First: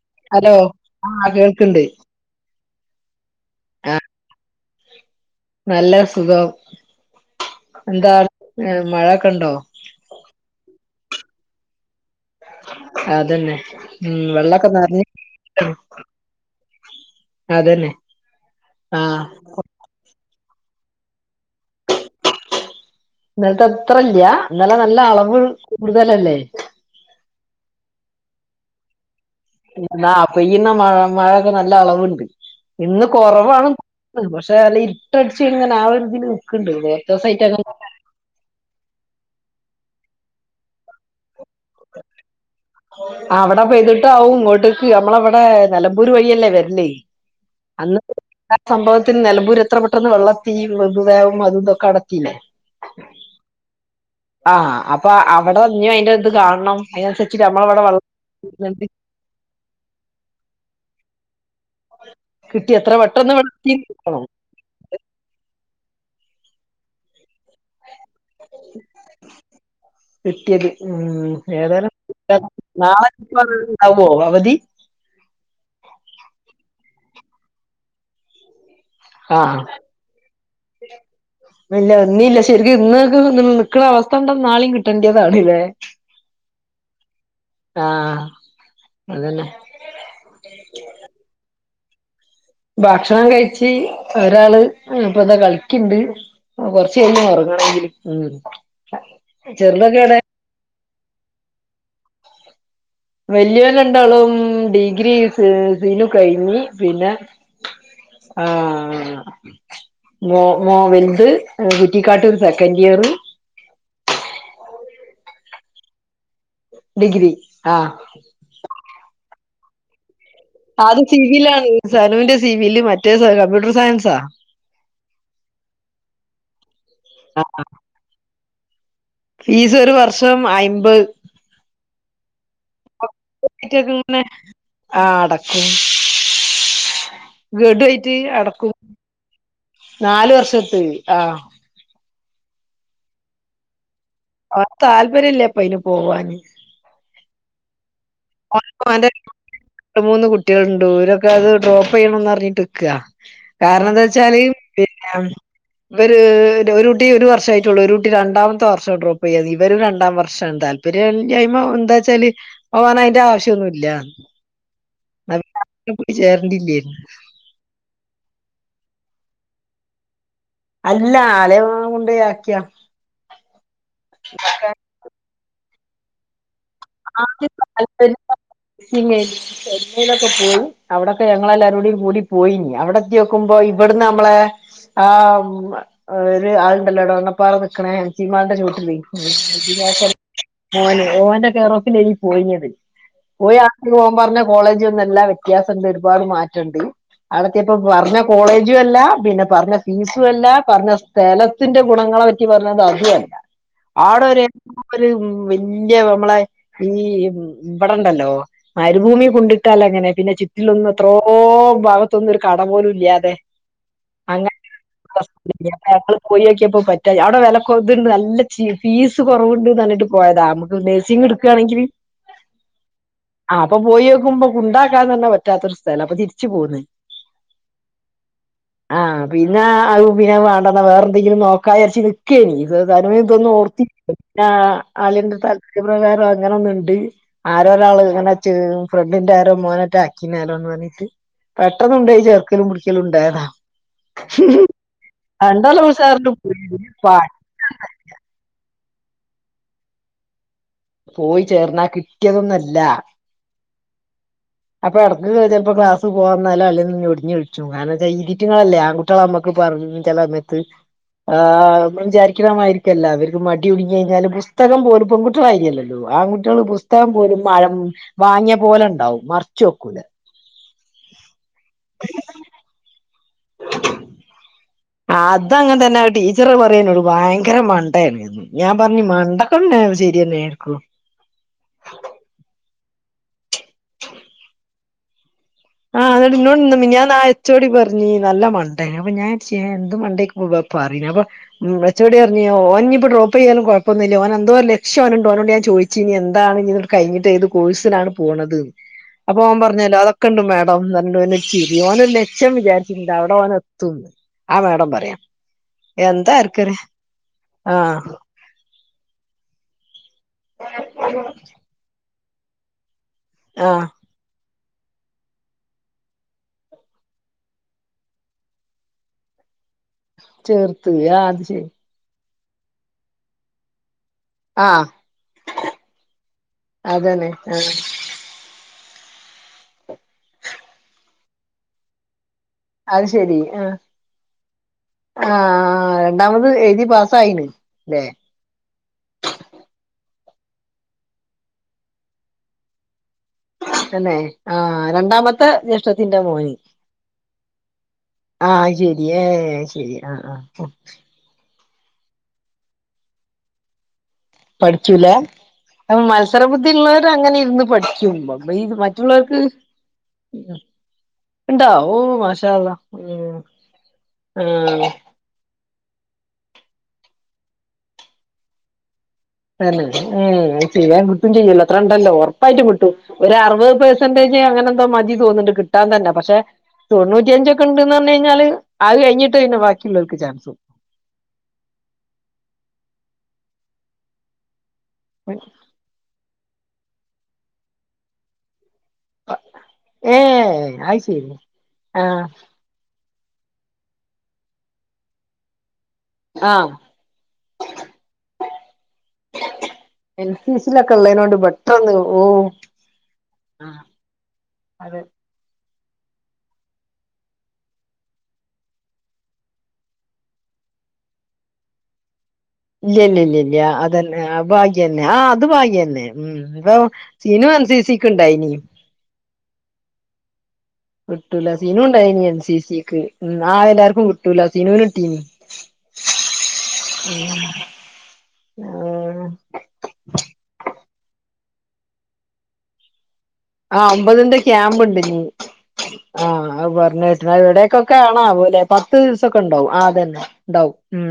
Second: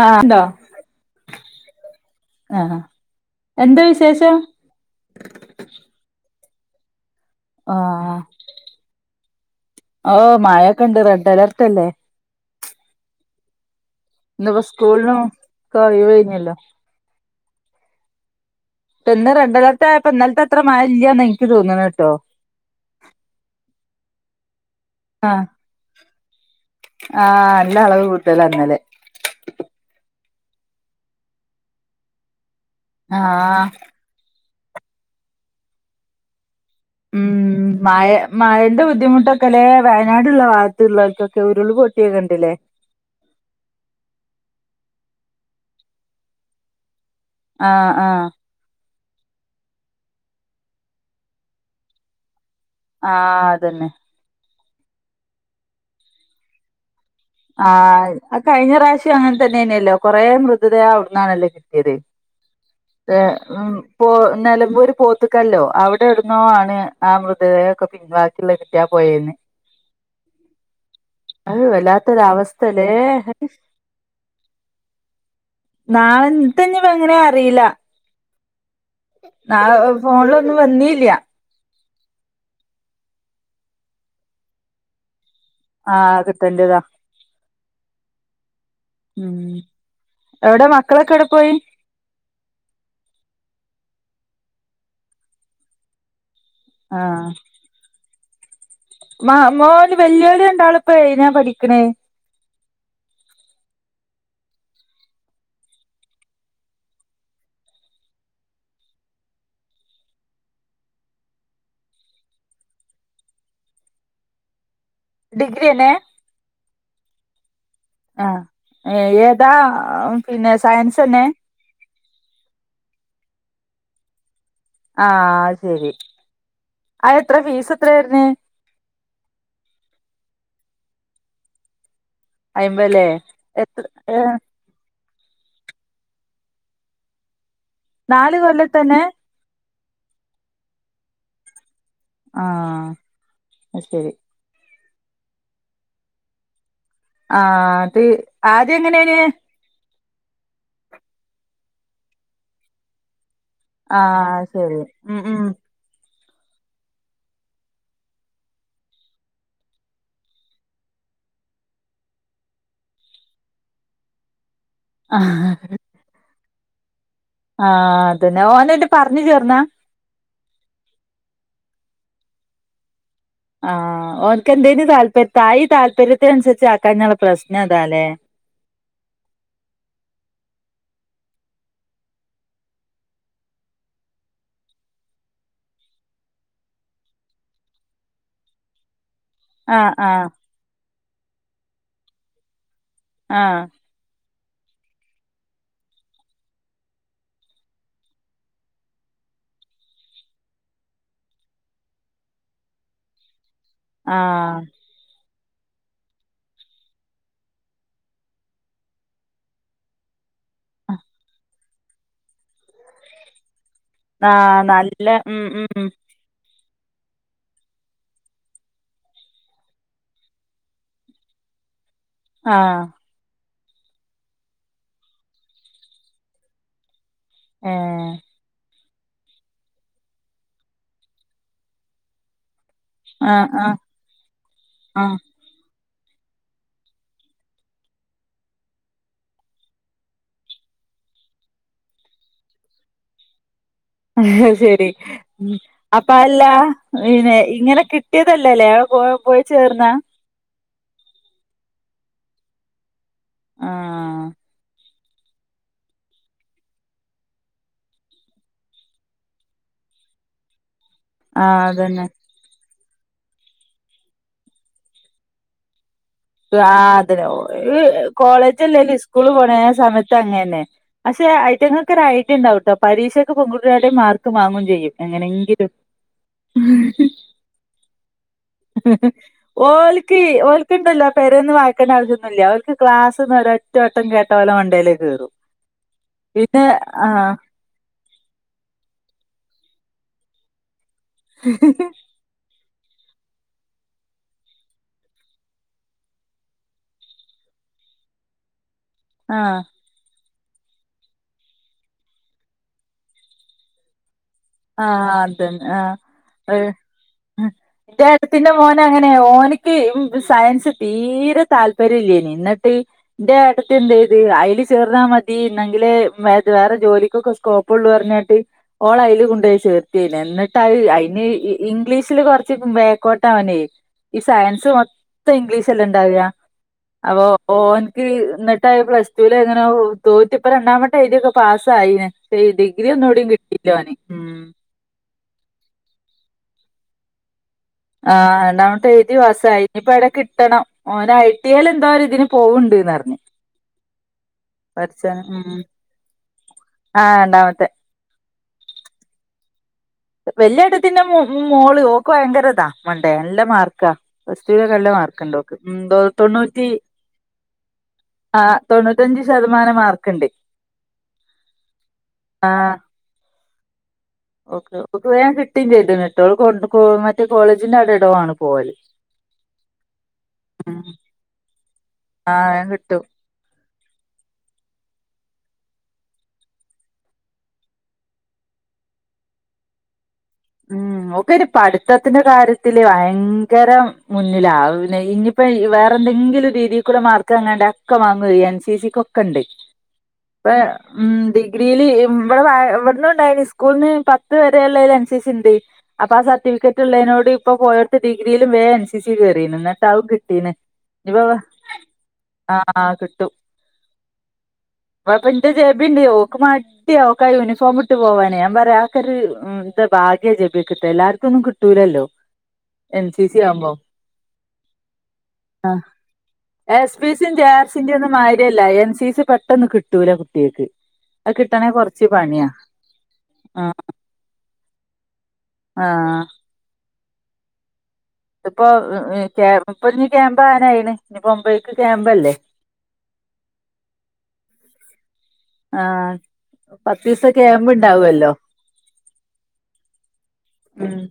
ആഹ്! ഉണ്ടോ? ആഹ്! ഹലോ ആഹ് കേൾക്ക്ണ്ട് ആഹ് എന്താ ആഹ് വിശേഷം? നല്ല സുഖം! ആഹ്! എന്താണ് മഴൊക്കെ ഉണ്ടോ ഓ മഴൊക്കെ ണ്ട് റെഡ് അലർട്ടല്ലേ! അതന്നെ ഉം ഇന്നിപ്പോ വെള്ളൊക്കെ നറഞ്ഞ് സ്കൂളിനും ഒക്കെ ഒഴിവ് കഴിഞ്ഞല്ലോ [inaudible] അതന്നെ ആഹ് പ്പിന്ന് റെഡ് അലേർട്ട് ആയപ്പം ഇന്നല്ത്തെ അത്ര മഴ ഇല്ല്യന്ന ഇനിക്ക് തോന്ന്ണേട്ടോ ഇന്നൽത്തെ അത്രല്ല്യ ഇന്നലെ നല്ല അളവ് ആഹ് കൂടുതലല്ലേ ആഹ് നല്ല അളവ് കൂട്ട്തലാ ഇന്നലെ ന്നാ പെയ്യുന്ന മഴ മഴൊക്കെ നല്ല അളവുണ്ട് ഇന്ന് ആഹ് കൊറവാണ് പക്ഷെ അല്ല ഇര്ട്ടട്ച്ച് ഇങ്ങനെ ആഹ് ഒരുതില് നിക്ക്ണ്ട് ല്ലേ ഉം മയ മഴന്റെ ബുദ്ധിമുട്ടൊക്കെ ല്ലെ വയനാടുള്ള ഭാഗത്തുള്ളോർക്കൊക്കെ ഉരുൾ പൊട്ടിയക്കണ്ടില്ലേ അവിടെ പെയ്തിട്ട് ആവും ഇങ്ങോട്ടേക്ക് നമ്മളെവ്ടെ നെലമ്പൂര് വഴിയല്ലേ വര്ല് ആഹ് അന്ന് ആഹ് സംഭവത്തിന് നിലബൂര് എത്ര പെട്ടെന്ന് വെള്ളെത്തി മൃതുദേഹും അതുതൊക്കെ ആടെത്തില്ലേ ആഹ് അതെന്നെ ആഹ് അപ്പൊ അവിടെ ഇഞ്ഞു അയിന്റെ ഇത് കാണണം അ ആഹ് കഴിഞ്ഞ പ്രാവശ്യം അങ്ങനെ തന്നെയന്നെയല്ലോ കൊറേ മൃതദേഹം അവിടുന്നാണല്ലോ കി ട്ടിയത് കിട്ടി എത്ര പെട്ടെന്ന് ഇവിടെ പോ എത്തിക്കണം നിലമ്പൂര് പോ ഒത്ത്ക്കല്ലോ അവിടെ ഇടുന്ന ആണ് ആ മൃതദേഹൊക്കെ പിൻവാക്കുള്ള കിട്ടിയാ പോയേന്ന് അത് വല്ലാത്ത നാളെപ്പൊ ഇണ്ടാവോ അവധി നാളത്തെ എനിപ്പൊ എങ്ങനെ അറീല്ല ആഹ് നാളെ ഫോണിലൊന്നും വന്നില്ല്യ ഇല്ല വന്നീല്ല ശരിക്കും ഇന്നക്കെ നിക്ക്ണ അവസ്ഥ കണ്ടാ നാളെയും കിട്ടേണ്ടതാണ്ല്ലേ ആഹ് കിട്ടണ്ട്യതാ ആഹ് ഉം അതന്നെ എവിടെ മക്കളൊക്കെ എവിടെ പോയി ഭക്ഷണം കഴിച്ച് ഒരാള് ഇപ്പൊതാ കളിക്കിണ്ട് ആ കൊറച്ചയിഞ്ഞ് ഉറങ്ങണെങ്കിൽ മാ മ്മോന് വെല്ല്യോല് രണ്ടാളും ഇപ്പൊ ഏതിനാ പഠിക്കണേ വല്യോല് രണ്ടാളും ഡിഗ്രി സ സീനു കഴിഞ്ഞി പിന്നെ ആഹ് മ മോ വെൽത്ത് കുറ്റിക്കാട്ടൂര് സെക്കൻഡിയറ് ഡിഗ്രി എന്നെ ഡിഗ്രി ആഹ് ആഹ് ഏതാ പിന്നെ ആ സയൻസ് അത് തന്നെ സിബിൽ ആണ് സനുന്റെ സിബിയില് മറ്റേ കമ്പ്യൂട്ടർ സയൻസാ ആഹ് ശെരി ആ എത്ര ഫീസ് എത്രാവെര്ന്ന് ഫീസ് ഒരു വർഷം അയ്മ്പത് അയിമ്പല്ലേ എത്ര [unintelligible] ഏഹ് ആ അടക്കും ഗഡുയായിട്ട് നാല് കൊല്ലം അടക്കും തന്നെ നാല് വർഷത്ത് ആഹ് ആഹ് അയ്ശെരി ഓൻ താല്പര്യം ഇല്ല അപ്പയിന് പോവാന് ആഹ് അത് ആദ്യം ഓൻപ്പൊ ഓൻ്റെ [unintelligible] എങ്ങനെന് രണ്ട് മൂന്ന് കുട്ടിയളുണ്ട് ഇരൊക്കെ അത് ഡ്രോപ്പ് ചെയ്യണംന്ന്റ്ഞ്ഞിട്ട് നിക്ക കാരണം എന്താച്ചാല് ആഹ് ശരി പിന്നെ ഉം ഉം ഇവര് ഒരു കുട്ടി ഒരു വർഷം ആയിട്ടുള്ളൂ ഒരു കുട്ടി രണ്ടാമത്തെ വർഷം ഡ്രോപ്പ് ചെയ്യാ ഇവരു രണ്ടാം വർഷം എന്ത ഇവര് എന്താച്ചാല് പോകൻ അതിന്റെ ആവശ്യൊന്നുല്ല പരഞ്ഞ് ആഹ് കുട്ടി ചേരണ്ടില്ലേനി ആഹ് അതന്നെ ഓനയിട്ട് പറഞ്ഞ് ചേർന്നാ അല്ല അളിയൻ കൊണ്ടെയാക്കിയ ആഹ് ഓൽക്കെന്തേനു താല്പര്യ തായി ഈ താല്പര്യത്തിനുസരിച്ച് ആ [unintelligible] ചെന്നൈയിലൊക്കെ പോയി അവിടൊക്കെ ഞങ്ങളെല്ലാരൂടി കൂടി പോയിന് അവിടെ എത്തിയോക്കുമ്പോ ഇവിടുന്ന് നമ്മളെ ആഹ് ഒരു ആളുണ്ടല്ലോ? ടോ എടവണ്ണപ്പാറ നിക്കണേ ചീമാൾന്റെ ചോട്ടില് ആഹ് ആഹ് ഓന് ഓന്റെ കേറോഫില പോയിഞ്ഞത് ആഹ് പോയാ ത് ഓൻ പോകൻ പറഞ്ഞ കോളേജൊന്നുല്ല വ്യത്യാസണ്ട് ഒരുപാട് മാറ്റംണ്ട് അവിടെത്തിയപ്പൊ പറഞ്ഞ കോളേജും അല്ല പിന്നെ പറഞ്ഞ ഫീസും അല്ല പറഞ്ഞ സ് തലത്തിന്റെ ഗുണങ്ങളെ പറ്റി പറഞ്ഞത് അതു അല്ല ആഹ് ആടൊരു വെല്ല്യാ ആമ്മളെ ഈ ഇവ്‌ ടെണ്ടല്ലോ മരുഭൂമി കൊണ്ടിട്ടാലെങ്ങനെ പിന്നെ ചുറ്റിലൊന്നും എത്രോ ഭാഗത്തൊന്നും ഒരു കട പോലും ഇല്ല്യാതെ ആഹ് നല്ല ഉം ഉം. പോയോക്യാപ്പം പറ്റായി അവ്ടെ വെലകൊത്ണ്ട് നല്ല ചീ ഫീസ് കൊറവ്ണ്ട് ന്നർഞ്ഞിട്ട് പോയതാ അമ്മക്ക് നെഴ്സിങ്‌ ക്കാണേങ്കില് ആഹ്. ആ അപ്പൊ പോയോകുംപ്പം കൊണ്ടാക്കാൻ തന്നെ പറ്റാത്തൊരു സ്ഥലം അപ്പൊ തിരിച്ചു പോന്ന്. ഏഹ്. ആ പിന്നെ അത് പിന്നെ വേണ്ടന്ന വേറെ ന്തെങ്കിലും നോക്കാചാരിച് കേനി ആഹ് അല്ലെതൊന്നും ആഹ് ഓർത്തി ന്നാ ആഹ് ആള്യെന്റെട്ത്താ താല്പര്യപകാരം അങ്ങനൊന്നുണ്ട് ആരോ ഒരാള് ങ്ങനെ ചേ ഫ്രണ്ടിന്റെ ആരോ മോനറ്റ അക്കീണലോന്നർഞ്ഞ്ട്ട് പെട്ടെന്നൊണ്ടോയി ചേർക്കലും പിടിക്യലുംണ്ടായതാ. അത് ശെരി ഉം അപ്പ ഉഷാറില് അതല്ല പോയി പിന്നെ ഇങ്ങനെ കി ട്യതല്ലല്ലേ ആ പോയ പോയി ചേർന്നാ? പോയി ചേർന്നാ കിട്ട്യാതൊന്നല്ല. ആഹ്. അപ്പൊ എടക്ക് ചെൽപ്പോ ക്ലാസ് പോവാന്നാലൊ അല്ലെ ഞ്ഞൊടിഞ്ഞൾച്ചും കാരണംച്ച ഇറ്റങ്ങളല്ലേ ആൺകു ട്ട്യേളമ്മക്ക് പർഞ് ചെലമെത്ത് ആ ആഹ് അതന്നെ അമ്മള് വിചാരിക്കി ണമായിരിക്കല്ല ഇവര്ക്ക് മടികുട് ങ്ങയ്ഞ്ഞാല് പുസ്തകം പോലും പെൺകുട്ട്യാളായ്രില്ലല്ലോ? ഉം ആൺ കുട്ട്യാള് ആ പുസ്തകം അതന്നെ പോലും മഴം ഓല് വാങ്യപോലെണ്ടാവും മർ സമയത്തങ്ങന്നെ പക്ഷെ അയ്റ്റങ്ങക്ക് ഒരായ്ട്ട്യാണ്ടാവുട്ടോ പരീക്ഷ പ്പം പെകുട്ട്യേളാട്ടിലും മാർക്ക് വാങ്ങും ചെയ്യും എങ്ങനെങ്കിലും അതങ്ങനെ തന്നെ ടീച്ചർ പറയാ എന്നോട് ഉം. ഭയങ്കര മണ്ടയാണ്ന്ന് ഞാൻ പറഞ്ഞു മണ്ടക്കന്നെ ഓൽക്കീ ശരിയന്നെയായിരിക്കും ഓൽക്ക്ണ്ടല്ലോ പെരേന്ന് വായിക്കണ്ട ആവിശ്യൊന്നുല്ല്യ ഓൽക്ക് ക്ലാസ്സ്ന്ന് ഒരറ്റ വട്ടം കേട്ട ഓലെ മണ്ടേല് കേറും. ആ ന്ന്ട്ട് പിന്നെ ഇന്നോട് ആ മിൻഞ്ഞാന്നാ ഏച്ചോഡി പർഞ്ഞ് ഏ നല്ല മണ്ടേ അപ്പൊ ഞാൻര്ച്ച് ഏ എന്ത് മണ്ടെക്കും ഇവൻ പറീണെ അപ്പൊ ഉം ച്ചർഞ്ഞോടഞ്ഞ് ഓൻഞ്ഞിപ്പ ഡ്രോപ്പയ്താലും കൊയപ്പോന്നില്ല്യ ഓനെന്തോ ഒര് ലക്ഷ്യ ഓന്ണ്ട്. ഓനോട്‌ ഞാൻ ചോയ്ചീനീ എന്താണ് ഇഞ്ഞ്എ കയ്ഞ്ഞ്ട്ട് ഏത് കോഴ്സിനാണ് പോണത് ആ അപ്പൊ ഓൻപർ ഞ്ഞാലോ അതൊക്കെ ക്കണ്ട് മേഡംന്നർഞ്ഞിട്ടൊനൊരു ചിരി ഓനൊരു ലക്ഷ്യം വിചാരിച്ചിണ്ട് അവടെ ഓനെത്തും. ആ മേഡം പറ്യാ എന്താ ആർക്കറ്യാ ആ. ഇപെന്റെ മോനങ്ങനെ ഓനിക്ക് ഉം സയൻസ് തീരെ താല്പര്യംല്ലേനി ന്ന്‌ട്ട് ന്റെ ആഹ് ഏട്ടത്തിണ്ട്. ത് അയില് ചേർന്നാ മതി ഇന്നെങ്കിലേ മേത് വേറെ ജോലിക്കൊക്കെ സ്കോപ്പൊള്ളൂർ ഞ്ഞാട്ട് ഓളയ്ല് കൊ ണ്ടോയിചേർത്തി അയ്നെ ന്ന്ട്ട് അത് ചേർത്ത് അയ്ന് ഇ ഇംഗ്ലീഷില് കൊർച്ച് ബേക്കോട്ട അവനെ ഈ ആ അത് ശരി സയൻസ് ആഹ് മൊത്തം ഇംഗ്ലീഷല്ലെ ണ്ടാവാ അപ്പൊ അതന്നെ ആഹ് ഓൻ ക്ക് എന്ന്ട്ടത് പ്ലസ് ടു ലങ്ങനെ ഔ തോറ്റ്പ്പ രണ്ടാവട്ടെയ്ത്യൊക്കെ പാസ്സായിന് സേ എയ്തി അത് ഇതിലൊന്നൂടിം കിട്ടല്ലോന്. ആ ആ രണ്ടാമത് എയ്തി പാസ്സായി ണ്. ആ ആ രണ്ടാമത്തെയ്തി തി പ്പാസായി ഇഞ്ഞിപ്പെടെ കിട്ടണം ഓന് ഐ ടി എല് ന്തോ ഒരിതിന് പോവ്ണ്ട്ന്നർഞ്ഞ്. അന്നെ ആ രണ്ടാമത്തെ ഉം ജ്യേഷ്ഠത്തിന്റെ മോന്. ആഹ് രണ്ടാമത്തെ ആഹ് അത് ശെരി ഏ ശെരി. വല്യഏട്ടത്തിന്റെ മൊ മോള് ഓക്ക് ഭയങ്കരതാ മണ്ടേ നല്ല മാർക്കാ. പ്ലസ് ടുവിലൊക്കെ നല്ല പഠിച്ചുല്ലേ മാർക്ക്ണ്ട് ഓക്ക് ഉം തൊ അത്പ്പൊ തൊണ്ണൂറ്റി മത്സരബുദ്ധി ഇള്ളോര് അങ്ങനെ ഇര്ന്ന് പഠിച്ചും ആഹ് [unintelligible] തൊണ്ണൂറ്റഞ്ച് മറ്റ്ള്ളോർക്ക് ശതമാനം മാർക്ക്ണ്ട് ഇണ്ടോ ഓ മാഷഅള്ള ആഹ് ഉം. ആഹ്. വേം കിട്ടിം ചെയ്ത്ണ്ണ്ട്ടോ ഓള് മറ്റേ കോളേജിന്റെ അടെടോന്നാണ് പോവൽ. തന്നെ ഹേ വേം കിട്ടും ചെയ്യല്ലോ അത്രണ്ടല്ലേ ആഹ് ഒർപ്പായിട്ടും വേം കിട്ടു. കിട്ടും ഒര് അറ് വെ പേസെന്റേജ് അങ്ങനെ എന്തോ മതി തോന്ന്ണ്ട് കിട്ടാൻ തന്നെ പക്ഷെ തൊണ്ണൂറ്റിയഞ്ചൊക്കെ ഇണ്ട്ന്ന് പറഞ് കഴിഞ്ഞാല് ആഹ് കഴിഞ്ഞിട്ടെന്നെ ബാക്കിയുള്ളോൽക്ക് ചാൻസും ഉം ഓക്ക്‌ അയിന് പഠിത്തത്തിന്റെ കാര്യത്തില് ഭയങ്കര മുന്ന്ലാ ഇനിയിപ്പോ വേറെ എന്തെങ്കിലും രീതിക്കൂടെ മാർക്ക് അങ്ങാണ്ട ഒക്കെ വാങ്ങുഹ് എൻ സി സിക്ക് കണ്ട് ഏ പ്പേ അത് മ് ശരി ഡിഗ്രില് ആഹ് [unintelligible] ണ്ടയ്നി സ്കൂൾന്ന് പത്ത് വരെയുള്ളേല് എൻ സി സി ഇണ്ട് അപ്പ ആഹ് സർട്ടിഫിക്കറ്റ് ഇളേനോട്‌ ഇപ്പൊ പോയോട്ത്ത് ഡിഗ്രിലും വേൻസ് സി സി കേറീണ് ഇന്നട്ട് ഔ എൻ കിട്ടീണ് സി സിയിലൊക്കെ ഇഞ് ഉള്ളതിനോണ്ട് പെട്ടെന്ന് ഓ ആഹ് കിട്ടും ആഹ് അതെ ഇന്റെ ജെബിണ്ട് ഓക്ക് മട്യാ ഓക്ക് ആഹ് യൂണിഫോം ഇട്ട് പോവാന് ഞാം പറയാ ആക്കോരു ന്റെ ഭാഗ്യ ജെപിക്ക്ട്ടല് എല്ലാർക്കൊന്നും കിട്ടൂലല്ലോ? ഇല്ല്യ എൻ ഇല്ല്യ സി ഇല്ല്യ സി ഇല്ല്യ ആവുമ്പോ അതന്നെ ആഹ് ഭാഗ്യന്നെ ആഹ് അത് ഭാഗ്യന്നെ ഉം ഇപ്പൊ ഇന് സിനു എൻ സി ജാർസിന്റെ സിക്ക് ഒന്നും ഉണ്ടായിനി മാര്യല്ല എൻ സി സി പെട്ടൊന്ന് കിട്ടൂല കുട്ട്യാക്ക് കിട്ടൂല സിനു ഇണ്ടായിനി എൻ സി സിക്ക് ആഹ് എല്ലാർക്കും കിട്ടൂലാ സിനുന് കിട്ടീനി ആഹ് ഉം ത് ഇപ്പൊ ഇപ്പൊ ഞ് ക്യാമ്പ് ആവാനായിണ് ഇനി പ്പോ ഇബൽക്ക് ക്യാമ്പല്ലേ ആഹ് ഒമ്പതിന്റെ ക്യാമ്പ് ഇണ്ട് ഇഞ് ആഹ് പറഞ് പത്തീസത്തെ കേട്ട്ണ് ക്യാമ്പ് എവിടേക്കൊക്കെ ഉണ്ടാവുമല്ലോ ഏണെവോലെ പത്ത് ദിവസൊക്കെ ഇണ്ടാവും ആഹ് അതന്നെ ഇണ്ടാവും ഉം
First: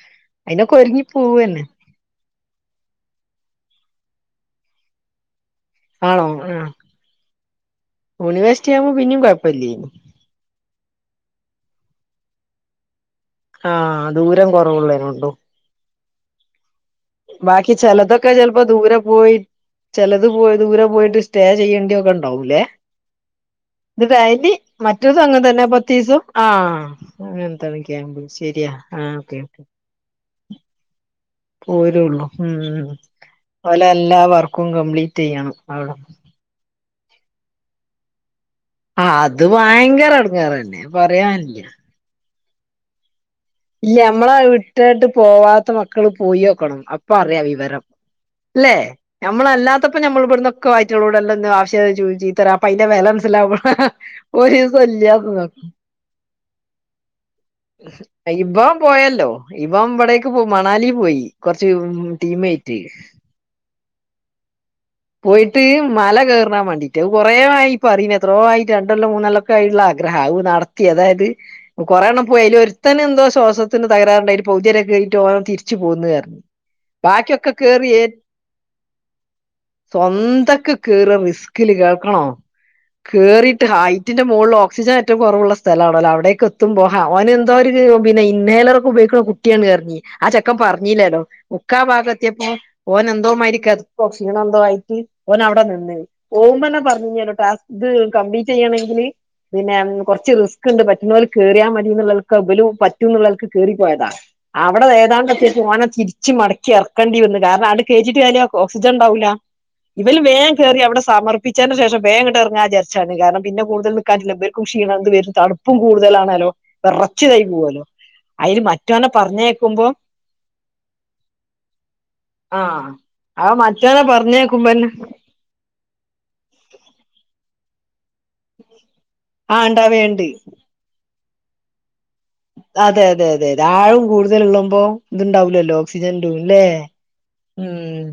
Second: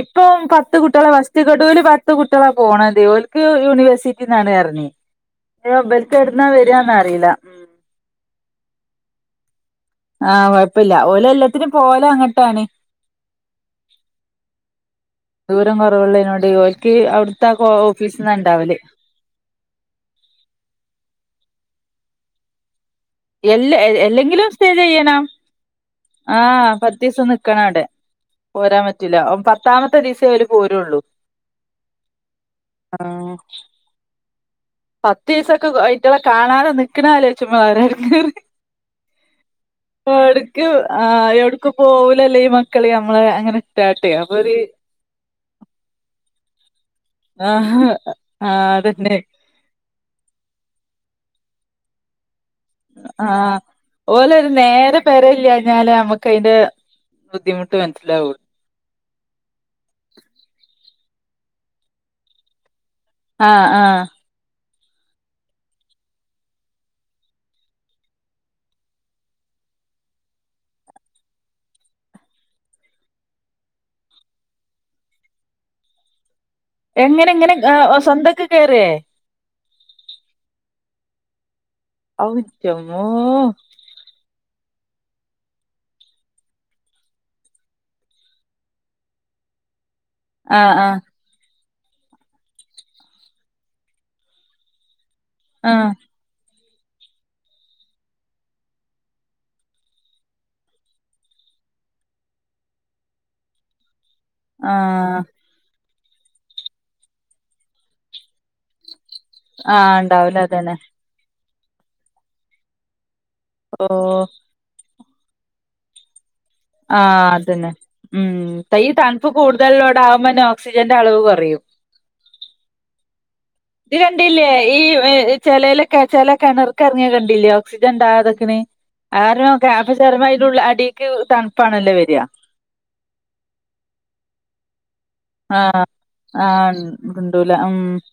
ഇപ്പൊ അയിനൊക്കെ പത്ത് ഒരുങ്ങി കുട്ട്യാളെ വസ്റ്റ് പോവന്നെ കെടുല് പ ത്ത് കുട്ട്യാളാ പോണത് ഓൽക്ക് യൂണിവേഴ്സിറ്റിന്നാണ് അർഞ് ഞ് ഇബൽക്ക് എവ്ട്ന്നാ വേരാന്ന അറീല യൂണിവേഴ്സ്റ്റി ആവുമ്പോ പിന്നിം കൊഴപ്പല്ലെനി ആഹ് കൊഴപ്പല്ല ഓല് എല്ലത്തിനും പോല് അങ്ങട്ടാണ് ആഹ് ദൂരം കൊറവ്ള്ളേനോണ്ടും ദൂരം കൊറവ്ള്ളയ്നോട് ഓൽക്ക്‌ അവ്ട് ബാക്കി ചെലദോക്കെ ചെൽപ്പം ദൂരം പോയി ചെലത് പോയി ദൂരെ പോയിട്ട് സ്റ്റേ ചെയ്യേണ്ടി ഒക്കെ ഇണ്ടാവൂല്ലേ എല്ല ഇത് എല്ലെങ്കിലും ഡെയ്ലി സ്റ്റേ മറ്റൊതു ചെയ്യണം അങ്ങനെ തന്നെ പത്തീസം ആഹ് പത്തീസം അങ്ങൻ നിക്കണം തന്നെ അവിടെ ക്യാമ്പ് ശരിയാ പോരാൻ ആ പറ്റുല ഓക്കെ പത്താമത്തെ ദിസെ ഓല് പോരോള്ളൂ പോരോള്ളൂ ഉം ഓലെ എല്ലാവർക്കും കംപ്ലീറ്റെയ്യണം പത്തീസൊക്കെ ഔടെ അയ്റ്റളെ കാണാതെ നിക്ണാതാലോ ചിക്കുമ്പളാ ഒര് എടങ്ങേറ് ആഹ് അത് ഭയങ്കര യോട്ക്ക് എടങ്ങേറന്നെ ആഹ് പറയാനില്ല. യോട്ക്ക് പോവുലല്ലെ ഈ മ ക്കളി നമ്മള് അങ്ങനെ ഇല്ല ഇട്ടാട്ടെ ഞമ്മളെ അപ്പൊ ഒരു വിട്ടാട്ട് പോവാത്ത മക്കള് പോയോക്കണം പ്പറിയാ വിവരം ആഹ് ആഹ് ല്ലേ അതന്നെ നമ്മളല്ലാത്തപ്പോ നമ്മള് ഇവിട്ന്നൊക്കെ ആയിറ്റങ്ങളോട് [unintelligible] ആഹ് ഓല് ഒര് ഒരീസം നേരം പേരി ഇല്ലാന്ന് നോക്കും. ഇല്ലാഞാല് നമ്മക്ക് അയ്ന്റെ ബുദ്ധിമുട്ട് മൻസ്സിലാവും ഇബം പോയല്ലോ ഇവം ഇവിടേക്ക് പോയി മണാലി പോയി കൊർച്ച് ടീമേറ്റ് ആഹ് ആഹ് പോയിട്ട് മല കേറാൻ വാണ്ടീട്ട് അത് കൊറെ ആയി പറിണ് എത്രോ ആയി രണ്ടെല്ലം മൂന്നെല്ലം കായ്ള്ളെ ആഗ്രഹാ അത് നടത്തി അതായത് കൊറെ എണ്ണം പോയ് അയ്ല് ഒരുത്തന് എന്തോ ശ്വാസത്തിന് തകരാറ് ഇണ്ടായ്ട്ട് പൗതി വരൊക്കെ ആയിട്ട് ഓൻ തിരിച്ച് പോന്ന് അർഞ് എങ്ങനെ എങ്ങനെ സ്വന്തക്ക് കേറെ സ്വന്തക്ക് കേറ റിസ്കില് കേൾക്കണോ ഔ ന്റമ്മോ കേറിട്ട് ഹായ് കുറ്റിന്റെ മോളില് ഓക്സിജന് ഏറ്റം കൊറവ്ള്ളെ സ്ഥലാണൊലോ അവിടേക്ക് എത്തുമ്പോ ഓന് എന്തോ ഒര് പിന്നെ ഇൻഹേലറൊക്കെ ഉപയോഗിക്കുന്ന കുട്ട ട്ട്യാണ് അർഞ് ആഹ് ചെക്കൻ പർഞ്ഞിലെല്ലോ മുക്കാ ഭാഗം എത്തിയപ്പോ ഓന് എന്തോ മാതിരി കെതപ്പോ, ക്ഷീണൊ എന്തോ ആയി ഓന് ഔടെ ആഹ് നിന്ന് പോവുമ്പോ തന്നെ പർഞ്ഞിനോലെ ടാസ്ക് കംപ്ലീറ്റ് ചെയ്യണെങ്കില് പിന്നെ കൊറച്ച് റിസ്ക്ണ്ട് പറ്റ്ണോല് കേറിയാമതി എന്ന്ള്ളൽക്കെഇബല് പറ്റുന്നുള്ളൾക്ക് കേറിപ്പോയതാ. അവ്ടെ ആഹ് ഏതാണ്ടെത്തിയപ്പം ഓനെ തിരിച്ച് മടക്കി എറക്കണ്ടിന്ന് കാരണം അങ്ങട്ട് കേറ്റിട്ട് കാര്യല്ല ഓക്സിജൻണ്ടാവൂല. ആഹ് ഇവല് ഉണ്ടാവൂല വേം അതന്നെ കെറി അവ്ടെ സമർപ്പിച്ചയ്ന്റെ ശേഷം വേം ഇങ്ങട്ട് എറങ്ങാംന്ന് വിചാരിച്ചാണ്. കാരണം പിന്നെ ഓ കൂടുതൽനിക്കാ പറ്റുല്ല ഇബൽ ക്കും ക്ഷീണം ത് വരും. തണുപ്പും കൂട്‌തലണല്ലോ? ആ അതന്നെ. ഉം ഈ മറ്റോനെ തണ്പ്പ് പറഞ്ഞേക്കുമ്പോ കൂടുതലൊള്ളെടാകുമ്പോന്നെ ഓക്സിജന്റെ അളവ് കൊറയും. ആഹ് അത് ഇത് മറ്റൊനാ പറഞ്ഞേ? കണ്ടില്ലേ ഈ ചെലലൊക്കെ ചെല കെണർക്ക് എറങ്ങിയ കണ്ടില്ലേ ഓക്സിജൻ ണ്ടാവാതൊക്ക്ണ്. ആ [unintelligible] ചെലപ്പ ഇണ്ടാവേണ്ട് അയ്ന്റെഉള്ള് അടിക്ക് തണുപ്പാണല്ലേ വര്യ. അതെ അതെ അതെഅതെ ആഴം കൂടുതല്ള്ളമ്പോ ത്ണ്ടാവൂലല്ലോ ആഹ് ഓക്സിജൻ ടുംലേ ആഹ് കിണ്ടൂല ഉം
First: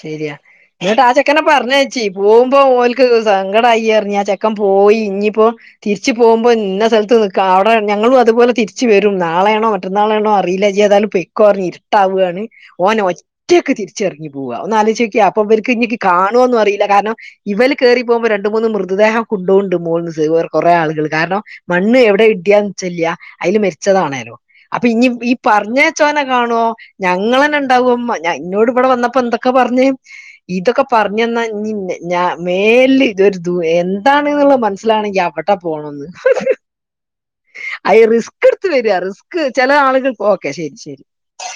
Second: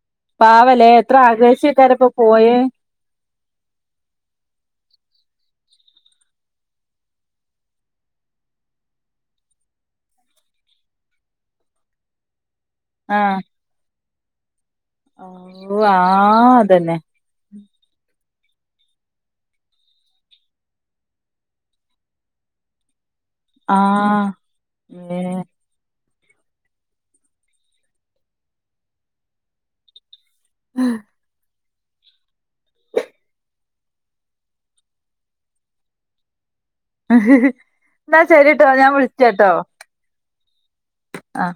ശെരിയാ. പാവല്ലേ എന്ന്ട്ടാ എത്ര ചെക്കനെ പറഞ്ഞയ് ആഗ്രഹിച്ചേക്കാരം ച്ചി ഇപ്പൊ പോയേ പോക്മ്പോ ഓലക്ക് സങ്കടായിന്ന റഞ് ആ ചെക്കൻ പോയി ഞ്ഞിപ്പോ തിരിച്ച് പോക്മ്പോ ന്ന സ്ഥലത്ത് നിക്ക അവ്ടെ ഞങ്ങളും അതുപോലെ തിരിച്ച് വരും നാളാണോ മറ്റന്നാളാണോ അറില്ല യ്യ് ഏതാലും പെയ്ക്കോ റഞ് ഇര്ട്ടാവ് ആണ്. ഓൻ ആഹ് ഒറ്റക്ക് തിരിച്ചെറങ്ങി പോവാ. ഒന്നാലോയ്ച്ച് നോക്കിയാ പ്പം ഇവര്ക്ക് ഓ ഞ്ഞി ആഹ് കാണ്വോന്നും അറിയില്ല അതന്നെ കാരണം ഇവല് കെറി പോമ്പോ രണ്ട് മൂന്ന് മൃതദേഹം കൊണ്ടോവ്ണ്ട് മോളിന്ന് [unintelligible] കൊറെ ആളുകൾ കാരണം. മണ്ണ് എവ്ടെ ഇഡിയാന്ന് നിച്ചയംല്ല അതില് ആഹ് മരിച്ചതാണെലോ അപ്പൊ ഇനി ഈ ഏഹ് പറഞ്ഞെ ച്ചോനെ കാണ്വോ ഞങ്ങന്നെ ഉണ്ടാവോ ഇന്നോട് ഇവ്ടെ വന്നപ്പോ എന്തൊക്കെ പറഞ്. ഇതൊക്കെ പറഞ്ന്നാ ഞ്ഞിന്നെ ഞാൻ മെലില് ഇത് ഒരു ദു എന്താണെന്ന്ള്ള മനസ്സിലാണെങ്കി അവ്ടെ പോണന്ന്. അയ് എന്നാ റിസ്ക് ശരിട്ടോ എടുത്ത് ഞാൻ വര്യാ റിസ്ക് വിളിച്ചട്ടോ ചെല ആളുകൾ ഓക്കെ ശെരി ശെരി. ആഹ്